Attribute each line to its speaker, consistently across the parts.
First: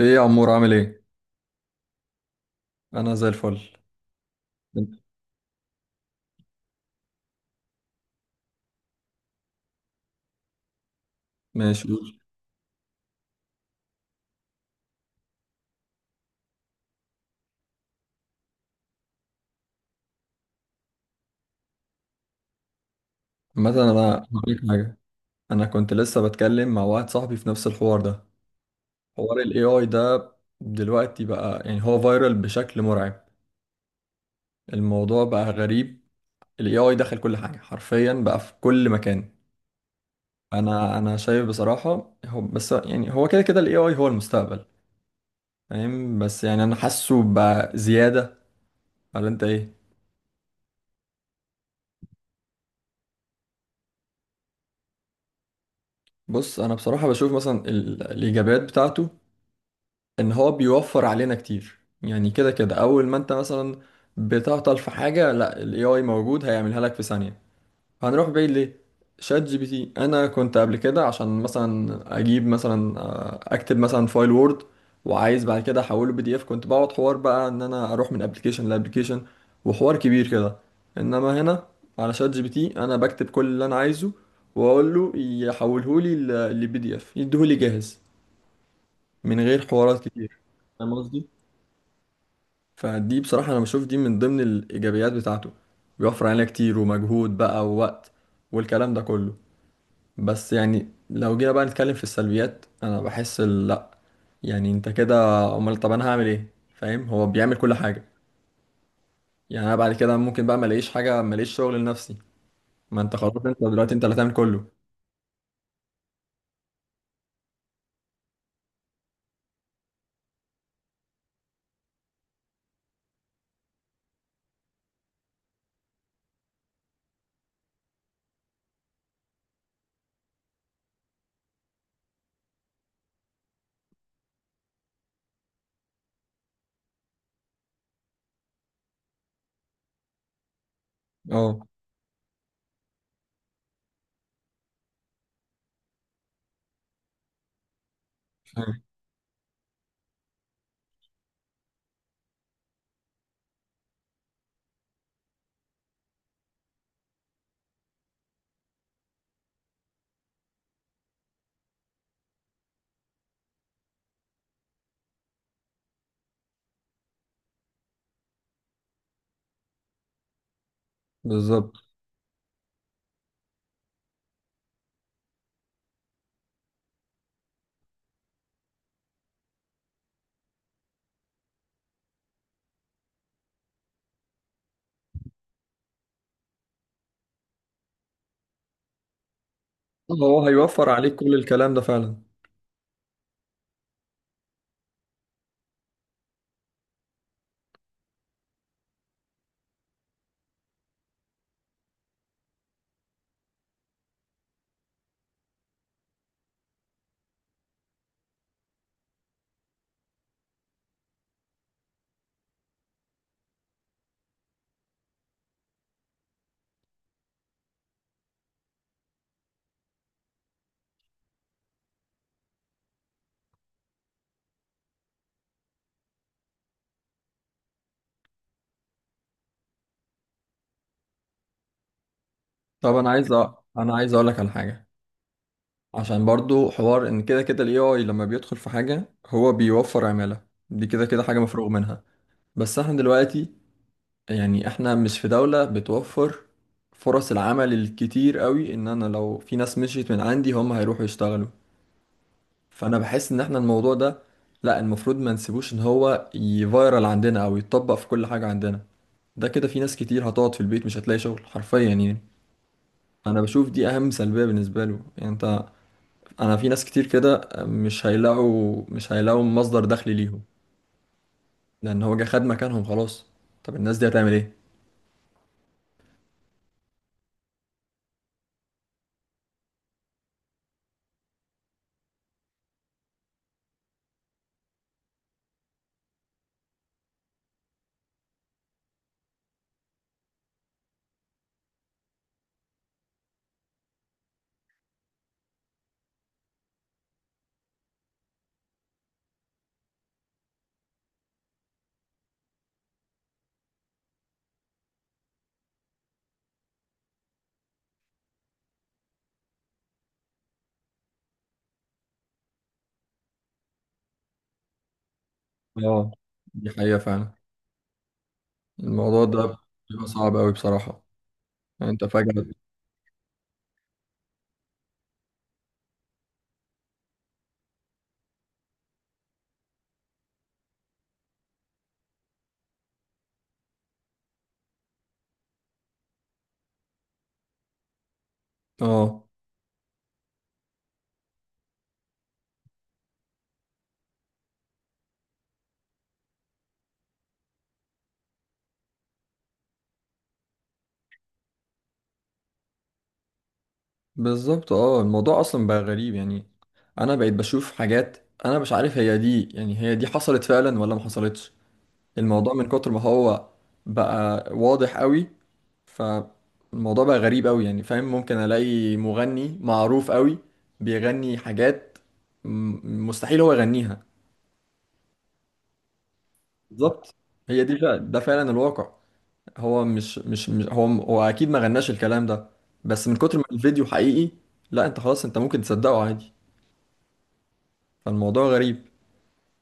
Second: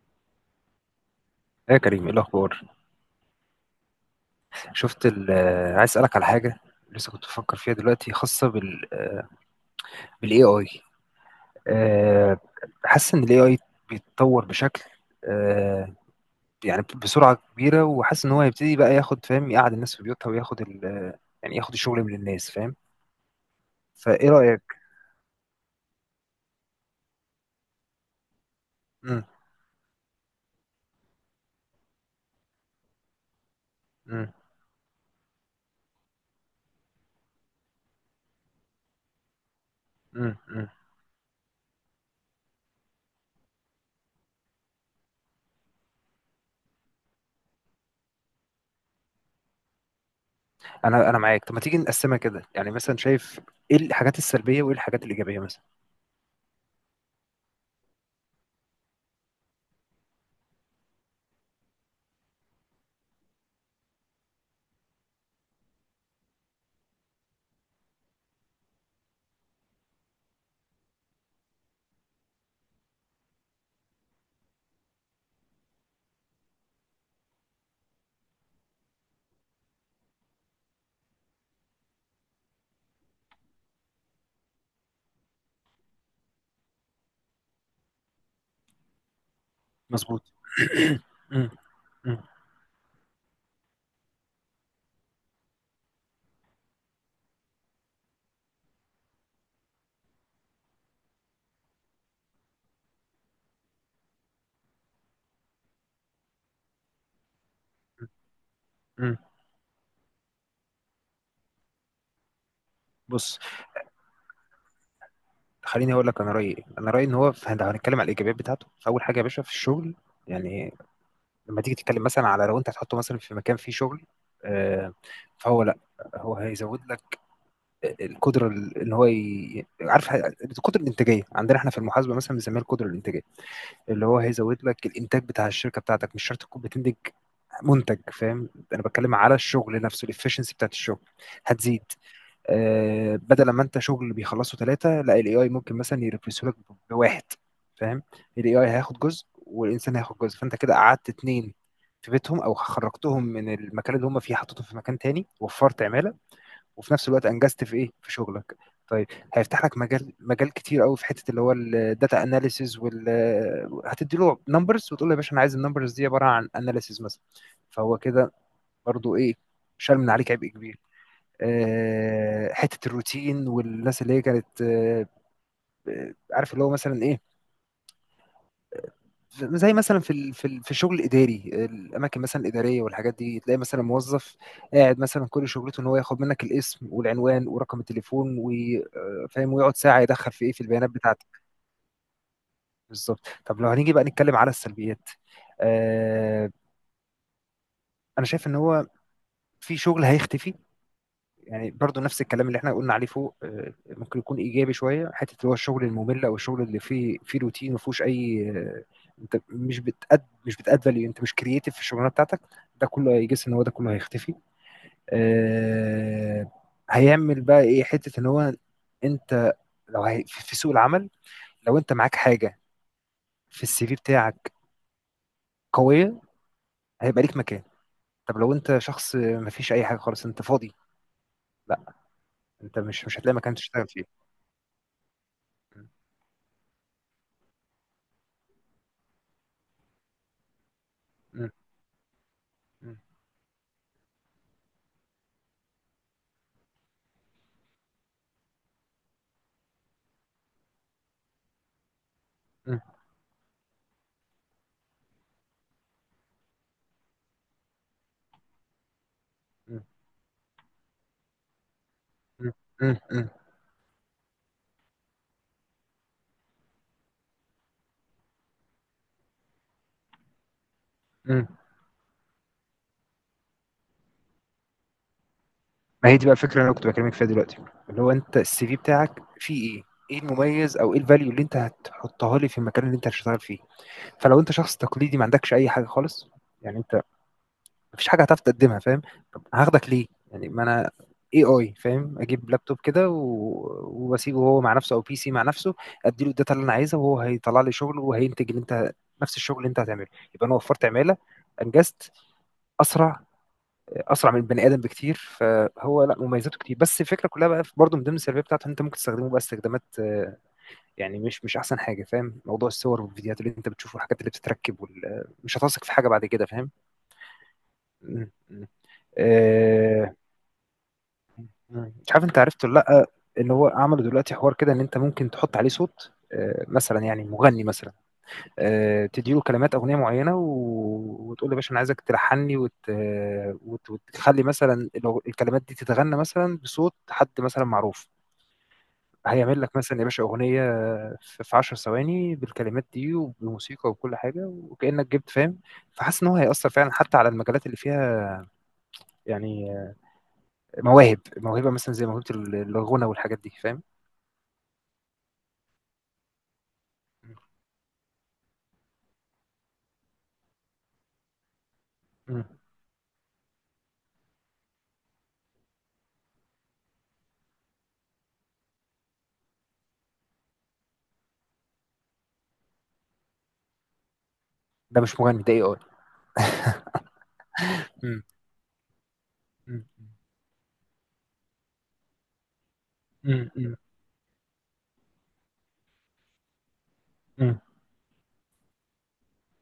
Speaker 1: ايه يا عمور عامل ايه؟
Speaker 2: يا كريم، ايه الاخبار؟
Speaker 1: انا زي الفل.
Speaker 2: شفت ال- آه، عايز اسالك على حاجه. لسه كنت بفكر فيها دلوقتي، خاصه بالاي اي.
Speaker 1: ماشي قول.
Speaker 2: أه حاسس ان الاي اي بيتطور بشكل، آه، يعني بسرعه كبيره، وحاسس ان هو هيبتدي بقى ياخد، فاهم، يقعد الناس في بيوتها، وياخد ال آه، يعني ياخد الشغل من الناس، فاهم.
Speaker 1: مثلا انا
Speaker 2: فايه
Speaker 1: هقول
Speaker 2: رايك؟
Speaker 1: لك حاجه. انا كنت لسه بتكلم مع واحد صاحبي في نفس الحوار ده،
Speaker 2: مم.
Speaker 1: حوار الاي اي ده. دلوقتي بقى يعني هو فايرال بشكل مرعب.
Speaker 2: مم.
Speaker 1: الموضوع بقى غريب. الاي اي دخل كل حاجه حرفيا بقى في كل مكان.
Speaker 2: مم. مم.
Speaker 1: انا شايف بصراحه، هو بس يعني هو كده كده الاي اي هو المستقبل، فاهم؟ بس يعني انا حاسه بقى زياده، ولا انت ايه؟
Speaker 2: انا معاك. طب ما تيجي نقسمها كده، يعني مثلا شايف ايه الحاجات السلبيه وايه الحاجات الايجابيه مثلا.
Speaker 1: بص، انا بصراحه بشوف مثلا الايجابيات بتاعته ان هو بيوفر علينا كتير. يعني كده كده اول ما انت مثلا بتعطل في حاجه، لا الاي اي موجود هيعملها لك في ثانيه. هنروح بعيد ليه؟ شات جي بي تي، انا كنت قبل كده عشان مثلا اجيب مثلا، اكتب مثلا فايل وورد وعايز بعد كده احوله بي دي اف، كنت بقعد حوار بقى ان انا اروح من ابلكيشن لابلكيشن، وحوار كبير كده. انما هنا على شات جي بي تي انا بكتب كل اللي انا عايزه واقول له يحوله لي لبي دي اف، يديهولي جاهز من غير حوارات
Speaker 2: مظبوط.
Speaker 1: كتير.
Speaker 2: مم. مم.
Speaker 1: فدي بصراحة أنا بشوف دي من ضمن الإيجابيات بتاعته، بيوفر علينا كتير ومجهود بقى ووقت والكلام ده كله. بس يعني لو جينا بقى نتكلم في السلبيات، أنا بحس لأ، يعني أنت كده، أمال طب أنا هعمل إيه؟ فاهم، هو بيعمل كل حاجة.
Speaker 2: مم.
Speaker 1: يعني أنا بعد كده ممكن بقى ما الاقيش حاجة، ما الاقيش شغل لنفسي. ما أنت خلاص،
Speaker 2: بص،
Speaker 1: أنت دلوقتي أنت اللي هتعمل كله.
Speaker 2: خليني اقول لك انا رايي إيه. انا رايي ان هو، لو هنتكلم على الايجابيات بتاعته، فاول حاجه يا باشا في الشغل، يعني لما تيجي تتكلم مثلا على، لو انت هتحطه مثلا في مكان فيه شغل، آه، فهو، لا، هو هيزود لك القدره، ان هو عارف، القدره الانتاجيه، عندنا احنا في المحاسبه مثلا بنسميها القدره الانتاجيه، اللي هو هيزود لك الانتاج بتاع الشركه بتاعتك. مش شرط تكون بتنتج منتج، فاهم. انا بتكلم على الشغل نفسه، الافشنسي بتاعت الشغل
Speaker 1: أه
Speaker 2: هتزيد. بدل ما انت شغل بيخلصه ثلاثة، لا، الاي اي ممكن مثلا يرفسه لك بواحد، فاهم. الاي اي
Speaker 1: فاهم.
Speaker 2: هياخد جزء والانسان هياخد جزء، فانت كده قعدت اتنين في بيتهم، او خرجتهم من المكان اللي هم فيه حطيتهم في مكان تاني، وفرت عمالة، وفي نفس الوقت انجزت في ايه، في شغلك. طيب، هيفتح لك مجال، مجال كتير قوي في حته اللي هو الداتا اناليسيز، هتدي له نمبرز، وتقول له يا باشا انا عايز النمبرز دي عباره عن اناليسيز مثلا، فهو كده برضو ايه، شال من عليك عبء كبير.
Speaker 1: بالظبط،
Speaker 2: حته الروتين والناس اللي هي كانت، عارف اللي هو مثلا ايه، زي مثلا في الشغل الاداري، الاماكن مثلا الاداريه والحاجات دي، تلاقي مثلا موظف قاعد مثلا كل شغلته ان هو ياخد منك الاسم والعنوان ورقم التليفون، وفاهم، ويقعد ساعه يدخل
Speaker 1: هو
Speaker 2: في ايه، في
Speaker 1: هيوفر
Speaker 2: البيانات
Speaker 1: عليك كل
Speaker 2: بتاعتك.
Speaker 1: الكلام ده فعلا.
Speaker 2: بالظبط. طب لو هنيجي بقى نتكلم على السلبيات، آه، انا شايف ان هو في شغل هيختفي. يعني برضو نفس الكلام اللي احنا قلنا عليه فوق، ممكن يكون ايجابي شويه، حته اللي هو الشغل الممل او الشغل اللي فيه روتين، ما فيهوش اي، انت مش بتأد فاليو، انت مش كرييتيف في الشغلانه بتاعتك، ده كله هيجس ان هو ده كله هيختفي. آه، هيعمل بقى ايه، حته ان هو، انت لو هي في سوق العمل، لو انت معاك حاجه في السي في بتاعك قويه، هيبقى ليك مكان. طب لو انت شخص ما فيش اي حاجه خالص، انت فاضي، لا، انت
Speaker 1: طب
Speaker 2: مش
Speaker 1: أنا
Speaker 2: مش
Speaker 1: عايز
Speaker 2: هتلاقي مكان تشتغل
Speaker 1: أنا عايز
Speaker 2: فيه.
Speaker 1: أقول لك على حاجة.
Speaker 2: م-
Speaker 1: عشان برضو حوار ان كده كده الاي اي لما بيدخل في حاجة هو بيوفر عمالة، دي كده كده حاجة مفروغ منها. بس احنا
Speaker 2: م-
Speaker 1: دلوقتي، يعني احنا مش في دولة بتوفر فرص العمل الكتير قوي، ان انا لو في ناس مشيت من عندي هم هيروحوا يشتغلوا. فانا
Speaker 2: م-
Speaker 1: بحس ان احنا الموضوع ده، لا، المفروض ما نسيبوش ان هو يفايرال عندنا او يتطبق في كل حاجة عندنا. ده كده في
Speaker 2: م-
Speaker 1: ناس كتير هتقعد في البيت مش هتلاقي شغل حرفيا يعني.
Speaker 2: مم. مم. مم.
Speaker 1: انا بشوف دي اهم سلبية بالنسبة له. يعني انت، انا في ناس كتير كده مش هيلاقوا مصدر دخل ليهم،
Speaker 2: مم.
Speaker 1: لان هو جه خد مكانهم خلاص. طب الناس دي هتعمل ايه؟
Speaker 2: ما هي دي بقى الفكره اللي انا كنت بكلمك فيها دلوقتي، اللي هو، انت السي في بتاعك فيه ايه؟ ايه المميز او ايه الفاليو اللي انت هتحطها لي في المكان اللي انت هتشتغل فيه؟ فلو انت شخص تقليدي ما عندكش اي حاجه خالص، يعني انت مفيش حاجه هتعرف تقدمها، فاهم؟ طب هاخدك ليه؟ يعني ما انا اي اي، فاهم؟ اجيب لابتوب كده و- واسيبه هو مع نفسه، او بي سي مع نفسه. اديله الداتا اللي انا عايزها وهو هيطلع لي شغل وهينتج اللي انت، نفس الشغل اللي انت هتعمله. يبقى انا وفرت عماله، انجزت اسرع، اسرع من البني ادم بكتير. فهو، لا، مميزاته كتير. بس الفكره كلها بقى، برضه من ضمن السلبيه بتاعته، إن انت ممكن تستخدمه بقى استخدامات، يعني مش احسن حاجه، فاهم. موضوع الصور والفيديوهات اللي انت بتشوفه والحاجات اللي بتتركب مش هتثق في حاجه
Speaker 1: اه،
Speaker 2: بعد كده،
Speaker 1: دي
Speaker 2: فاهم.
Speaker 1: حقيقة فعلا.
Speaker 2: م.
Speaker 1: الموضوع ده بيبقى
Speaker 2: آه،
Speaker 1: صعب قوي بصراحة. يعني انت
Speaker 2: مش عارف انت
Speaker 1: فجأة،
Speaker 2: عرفت ولا لا، ان هو عملوا دلوقتي حوار كده، ان انت ممكن تحط عليه صوت، مثلا يعني مغني مثلا، تديله كلمات اغنيه معينه، وتقول له يا باشا انا عايزك تلحني وتخلي مثلا، لو الكلمات دي تتغنى مثلا بصوت حد مثلا معروف،
Speaker 1: اه
Speaker 2: هيعمل لك مثلا يا باشا اغنيه في 10 ثواني، بالكلمات دي وبموسيقى وكل حاجه، وكانك جبت، فاهم. فحاسس ان هو هيأثر فعلا حتى على المجالات اللي فيها، يعني موهبه مثلا، زي موهبه الغنى والحاجات دي، فاهم.
Speaker 1: بالظبط. اه، الموضوع اصلا بقى غريب يعني. انا بقيت بشوف حاجات انا مش عارف هي دي، يعني هي دي حصلت فعلا ولا ما حصلتش.
Speaker 2: مم.
Speaker 1: الموضوع من كتر ما هو بقى واضح قوي. فالموضوع بقى غريب قوي يعني، فاهم؟ ممكن الاقي مغني معروف قوي بيغني حاجات مستحيل هو يغنيها.
Speaker 2: ده مش مغني، ده اي
Speaker 1: بالظبط، هي دي فعلا، ده فعلا الواقع. هو مش هو اكيد ما غناش الكلام ده، بس من كتر ما الفيديو حقيقي، لا انت خلاص، انت ممكن تصدقه عادي.
Speaker 2: اي.
Speaker 1: فالموضوع غريب.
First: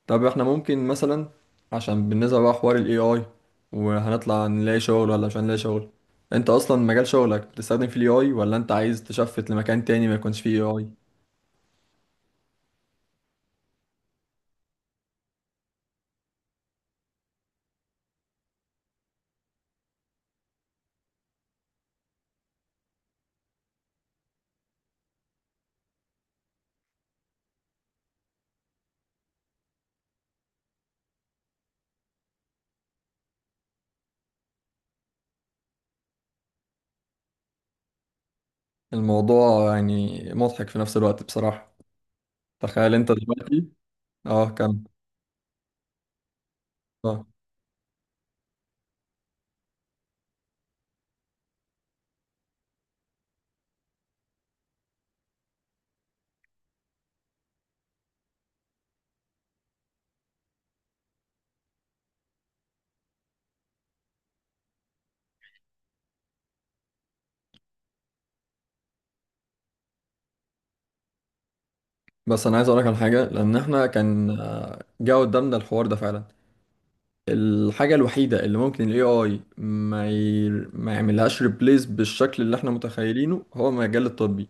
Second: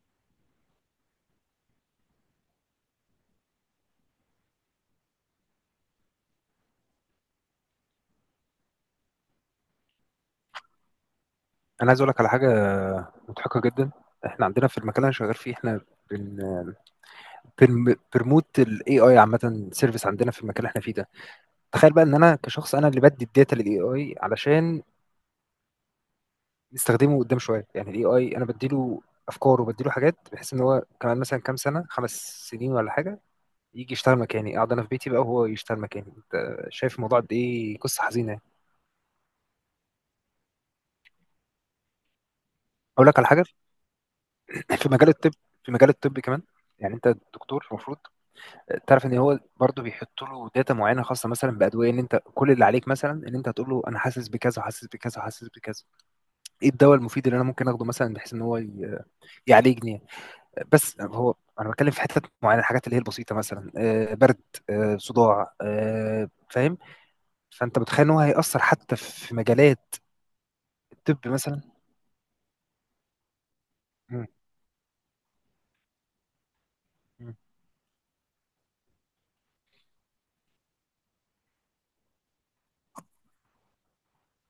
Speaker 1: طب احنا ممكن مثلا، عشان بالنسبة بقى حوار ال AI، وهنطلع نلاقي شغل ولا مش هنلاقي شغل؟ انت اصلا مجال شغلك بتستخدم فيه ال AI، ولا انت عايز تشفت لمكان تاني ما يكونش فيه AI؟
Speaker 2: انا عايز اقول لك على حاجه مضحكه جدا. احنا عندنا في المكان اللي انا شغال فيه، بن بنرموت الاي اي، عامه سيرفيس، عندنا في المكان اللي احنا فيه ده. تخيل بقى ان انا كشخص، انا اللي بدي الداتا للاي اي علشان نستخدمه قدام شويه، يعني الاي اي انا بديله افكار وبديله حاجات، بحيث ان هو كمان مثلا كام سنه، خمس سنين ولا حاجه، يجي يشتغل مكاني، اقعد انا في بيتي بقى وهو يشتغل مكاني. انت شايف الموضوع قد ايه؟ قصه حزينه يعني.
Speaker 1: الموضوع يعني مضحك في نفس الوقت بصراحة. تخيل
Speaker 2: اقول
Speaker 1: انت
Speaker 2: لك على حاجه،
Speaker 1: دلوقتي، اه كم.
Speaker 2: في مجال الطب، في مجال الطب كمان، يعني انت
Speaker 1: اه،
Speaker 2: دكتور المفروض تعرف ان هو برضو بيحط له داتا معينه خاصه مثلا بادويه، ان انت كل اللي عليك مثلا ان انت هتقول له انا حاسس بكذا، حاسس بكذا، حاسس بكذا، ايه الدواء المفيد اللي انا ممكن اخده مثلا، بحيث ان هو يعالجني يعني. بس هو انا بتكلم في حتت معينه، الحاجات اللي هي البسيطه مثلا، برد، صداع، فاهم. فانت متخيل ان هو هيأثر حتى في مجالات الطب مثلا.
Speaker 1: بس انا عايز اقولك على حاجة، لان احنا
Speaker 2: مم،
Speaker 1: كان جه قدامنا الحوار ده فعلا.
Speaker 2: مم،
Speaker 1: الحاجة الوحيدة اللي ممكن ال AI ما يعملهاش ريبليس بالشكل اللي احنا متخيلينه هو المجال الطبي.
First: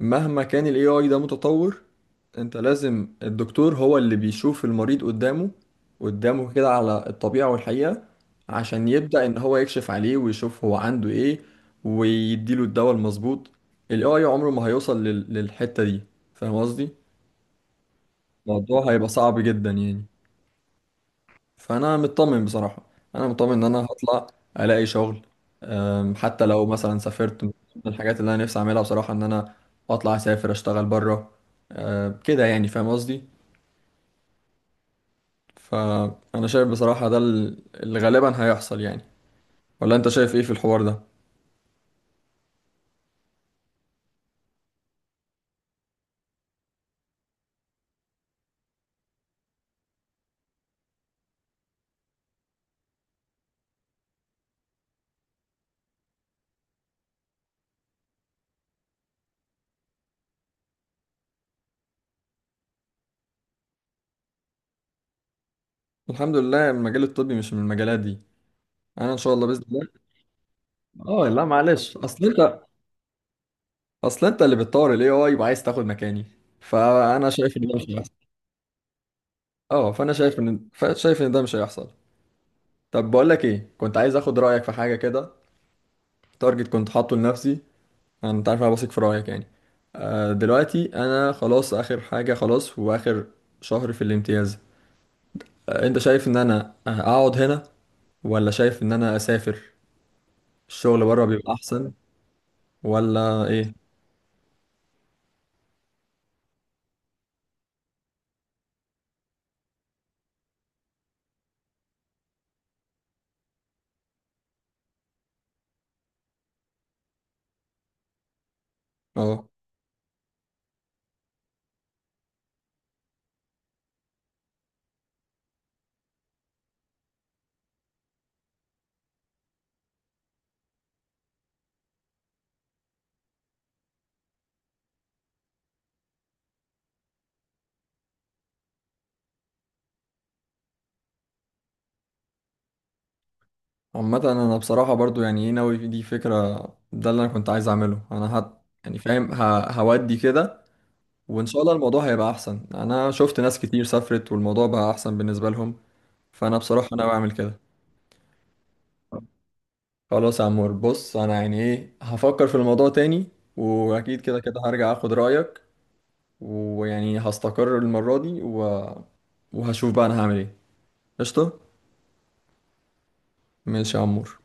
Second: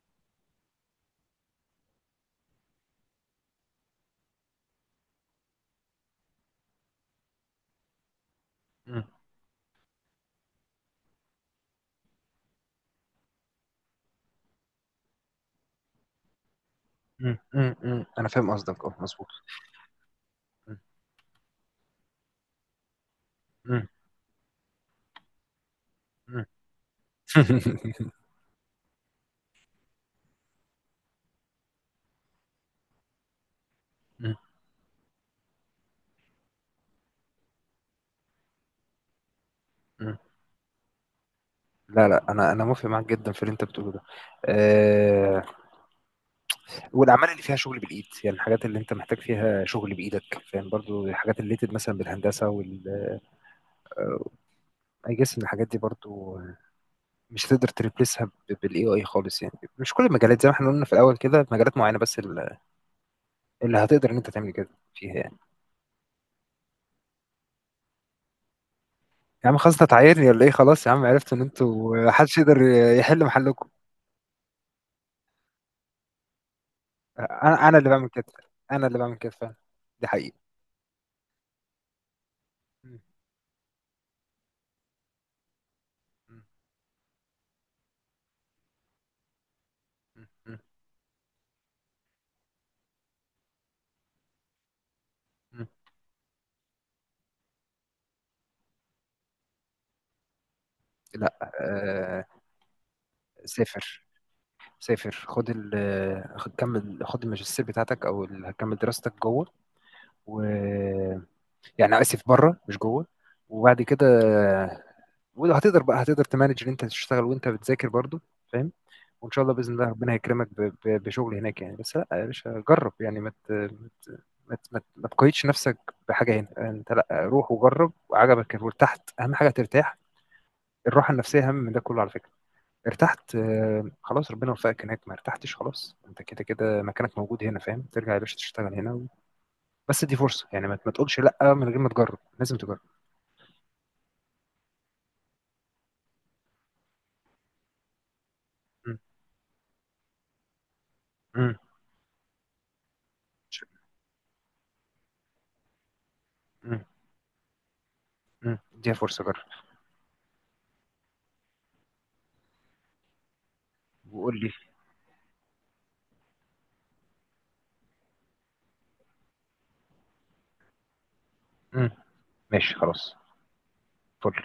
Speaker 1: مهما كان الاي اي ده متطور، انت لازم الدكتور هو اللي بيشوف المريض قدامه كده على الطبيعة والحقيقة، عشان
Speaker 2: مم،
Speaker 1: يبدأ ان هو يكشف عليه ويشوف هو عنده ايه، ويديله الدواء المظبوط. الاي اي عمره ما هيوصل للحتة دي، فاهم قصدي؟
Speaker 2: مم، مم، مم. انا فاهم قصدك.
Speaker 1: الموضوع
Speaker 2: اه،
Speaker 1: هيبقى
Speaker 2: مظبوط.
Speaker 1: صعب جدا يعني.
Speaker 2: مم،
Speaker 1: فانا مطمن بصراحه، انا مطمن ان انا
Speaker 2: مم،
Speaker 1: هطلع الاقي شغل.
Speaker 2: مم.
Speaker 1: حتى لو مثلا سافرت، من الحاجات اللي انا نفسي اعملها بصراحه ان انا اطلع اسافر اشتغل بره. كده يعني، فاهم قصدي؟
Speaker 2: مم،
Speaker 1: فانا شايف بصراحه ده اللي غالبا هيحصل يعني. ولا انت
Speaker 2: مم.
Speaker 1: شايف ايه في الحوار ده؟
Speaker 2: لا، لا، انا موافق معاك جدا في اللي انت بتقوله ده. أه والاعمال اللي فيها شغل بالايد، يعني الحاجات اللي انت محتاج فيها شغل بايدك، فاهم، برضو الحاجات اللي ليتد مثلا بالهندسه وال اي، جس ان الحاجات دي برضو مش هتقدر تريبليسها بالاي اي خالص. يعني مش كل المجالات، زي ما احنا قلنا في الاول كده، مجالات معينه بس اللي هتقدر ان انت تعمل كده فيها يعني.
Speaker 1: الحمد لله المجال الطبي مش من المجالات دي. انا ان شاء الله
Speaker 2: يا عم
Speaker 1: باذن
Speaker 2: خلاص، انت
Speaker 1: الله.
Speaker 2: تعايرني ولا ايه؟ خلاص يا عم،
Speaker 1: اه
Speaker 2: عرفت ان
Speaker 1: لا معلش،
Speaker 2: انتوا
Speaker 1: اصل
Speaker 2: محدش
Speaker 1: انت
Speaker 2: يقدر يحل محلكم.
Speaker 1: اصل انت اللي بتطور الاي اي وعايز تاخد مكاني، فانا شايف ان
Speaker 2: انا
Speaker 1: ده
Speaker 2: انا
Speaker 1: مش
Speaker 2: اللي بعمل
Speaker 1: هيحصل.
Speaker 2: كده، انا اللي بعمل كده فعلا،
Speaker 1: اه،
Speaker 2: دي
Speaker 1: فانا شايف
Speaker 2: حقيقه.
Speaker 1: ان شايف ان ده مش هيحصل.
Speaker 2: م-
Speaker 1: طب بقول لك ايه، كنت عايز اخد رايك في حاجه كده.
Speaker 2: م-
Speaker 1: تارجت كنت حاطه لنفسي، انا، انت عارف انا واثق في رايك يعني.
Speaker 2: م-
Speaker 1: دلوقتي انا خلاص، اخر حاجه، خلاص واخر شهر في الامتياز.
Speaker 2: م-
Speaker 1: انت شايف ان انا اقعد هنا، ولا شايف ان انا اسافر؟ الشغل بره
Speaker 2: لا،
Speaker 1: بيبقى احسن ولا ايه؟
Speaker 2: سافر، سافر، خد الماجستير بتاعتك، او كمل دراستك جوه، و، يعني، اسف بره مش جوه، وبعد كده، ولو هتقدر بقى هتقدر تمانج ان انت تشتغل وانت بتذاكر برضو، فاهم. وان شاء
Speaker 1: اه
Speaker 2: الله باذن الله ربنا هيكرمك بشغل هناك يعني. بس لا يا باشا جرب يعني، ما تقيدش نفسك بحاجه هنا. انت لا، روح وجرب وعجبك وارتحت، اهم حاجه ترتاح. الراحه النفسيه اهم من ده كله على فكره. ارتحت، خلاص، ربنا وفقك هناك. ما ارتحتش، خلاص، انت كده كده مكانك موجود هنا، فاهم، ترجع يا باشا تشتغل هنا و. بس دي فرصه يعني، ما تقولش لا من غير ما تجرب، لازم تجرب.
Speaker 1: عامه، انا بصراحه برضو يعني ايه، ناوي دي فكره، ده اللي انا كنت عايز اعمله. انا
Speaker 2: م-
Speaker 1: يعني، فاهم، هودي كده. وان
Speaker 2: م-
Speaker 1: شاء الله الموضوع هيبقى احسن، انا شفت ناس
Speaker 2: ش-
Speaker 1: كتير سافرت والموضوع بقى احسن بالنسبه لهم. فانا
Speaker 2: م-
Speaker 1: بصراحه انا بعمل كده.
Speaker 2: م. دي فرصه، جرب،
Speaker 1: خلاص يا عمور، بص انا يعني ايه، هفكر في الموضوع تاني، واكيد كده
Speaker 2: وقول لي.
Speaker 1: كده هرجع اخد رايك. ويعني هستقر المره دي وهشوف بقى انا هعمل ايه. قشطه.
Speaker 2: م. ماشي خلاص.
Speaker 1: ماشي يا
Speaker 2: فل.
Speaker 1: عمور.